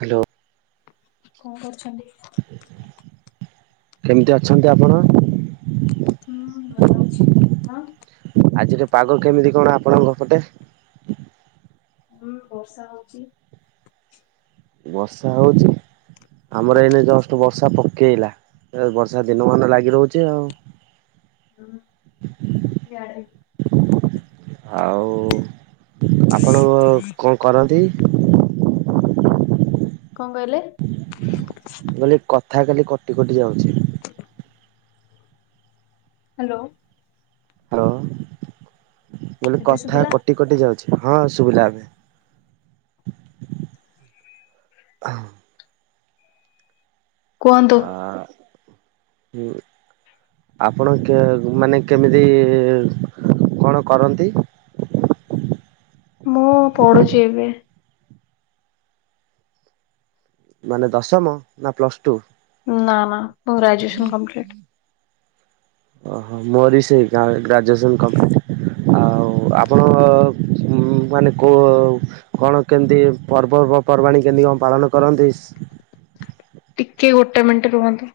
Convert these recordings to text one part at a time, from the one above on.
Hello. କଣ କରୁଛନ୍ତି? କେମିତି ଅଛନ୍ତି ଆପଣ? ହୁଁ ଭଲ ଅଛି ଆପଣ। ଆଜିର ପାଗ କେମିତି କଣ ଆପଣଙ୍କ ପଟେ? ହୁଁ ବର୍ଷା ହଉଛିି। ବର୍ଷା ହଉଛି। ଆମର ଏଇନେ ଜଷ୍ଟ ବର୍ଷା ପକେଇଲା ଏ ବର୍ଷା ଦିନମାନ ଲାଗି ରହୁଛି ଆଉ। ହୁଁ ୟାଡେ ବି। ଆଉ ଆପଣ କ କଣ କରନ୍ତି? କଣ କହିଲେ? ମୁଁ କଇଲି କଥା ଖାଲି କଟି କଟି ଯାଉଛି। ହାଲୋ। ହାଲୋ ମୁଁ କଇଲି ଏବେ କଥା ଶୁଭିଲା? କଟି କଟି ଯାଉଛି ହଁ ସୁୁବିଲା ଏବେ। କୁହନ୍ତୁ। ଆ ହୁଁ। ଆପଣ କେ ମାନେ କେମିତି କଣ କରନ୍ତି? ମୁଁ ପଢୁଛି ଏବେ। ମାନେ ଦଶମ ନା ପ୍ଲସ ଟୁ‌। ନା ନା ମୋ‌ର ଗ୍ରାଜୁଏସନ କମ୍ପ୍ଲିଟ। ଓହୋ ମୋରି ବି ସେଇ ଗା ଗ୍ରାଜୁଏସନ୍ କମ୍ପ୍ଲିଟ୍ ଆଉ ଆପଣ‌କ। ଉଁ ମାନେ କୋଉ କଣ କେମତି ପର୍ବ ପ ପର୍ବାଣୀ କେମିତି କଣ ପାଳନ କରନ୍ତି? ଟିକେ ଗୋଟେ ମିନିଟ ରୁହନ୍ତୁ।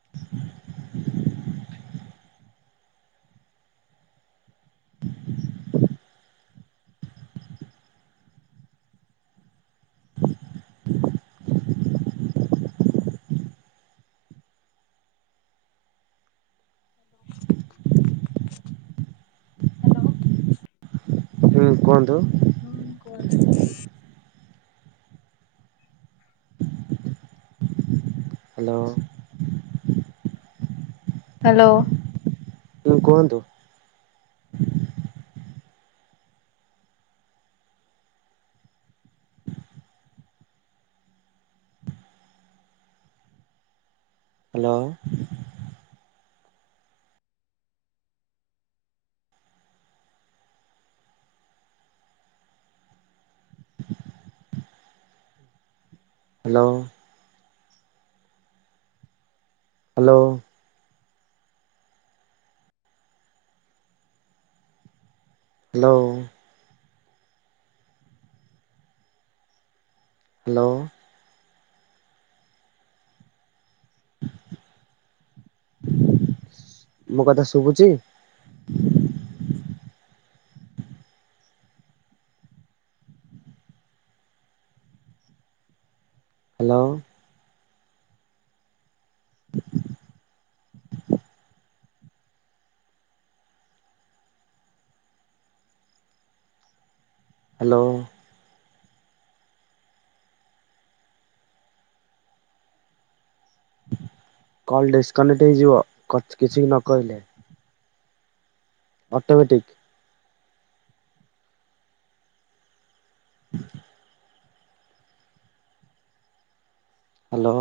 [inaudible] [inaudible] ହ୍ୟାଲୋ। ହୁଁ କୁହନ୍ତୁ। ହୁଁ କୁହନ୍ତୁ। ହ୍ୟାଲୋ। ହ୍ୟାଲୋ। ହୁଁ କୁହନ୍ତୁ। Hello hello hello hello hello ମୋ କଥା ଶୁଭୁଛି। ହ୍ୟାଲୋ ହ୍ୟାଲୋ କଲ୍ ଡିସ୍କନେକ୍ଟ ହେଇଯିବ କିଛିବି ନ କହିଲେ। Automatic hello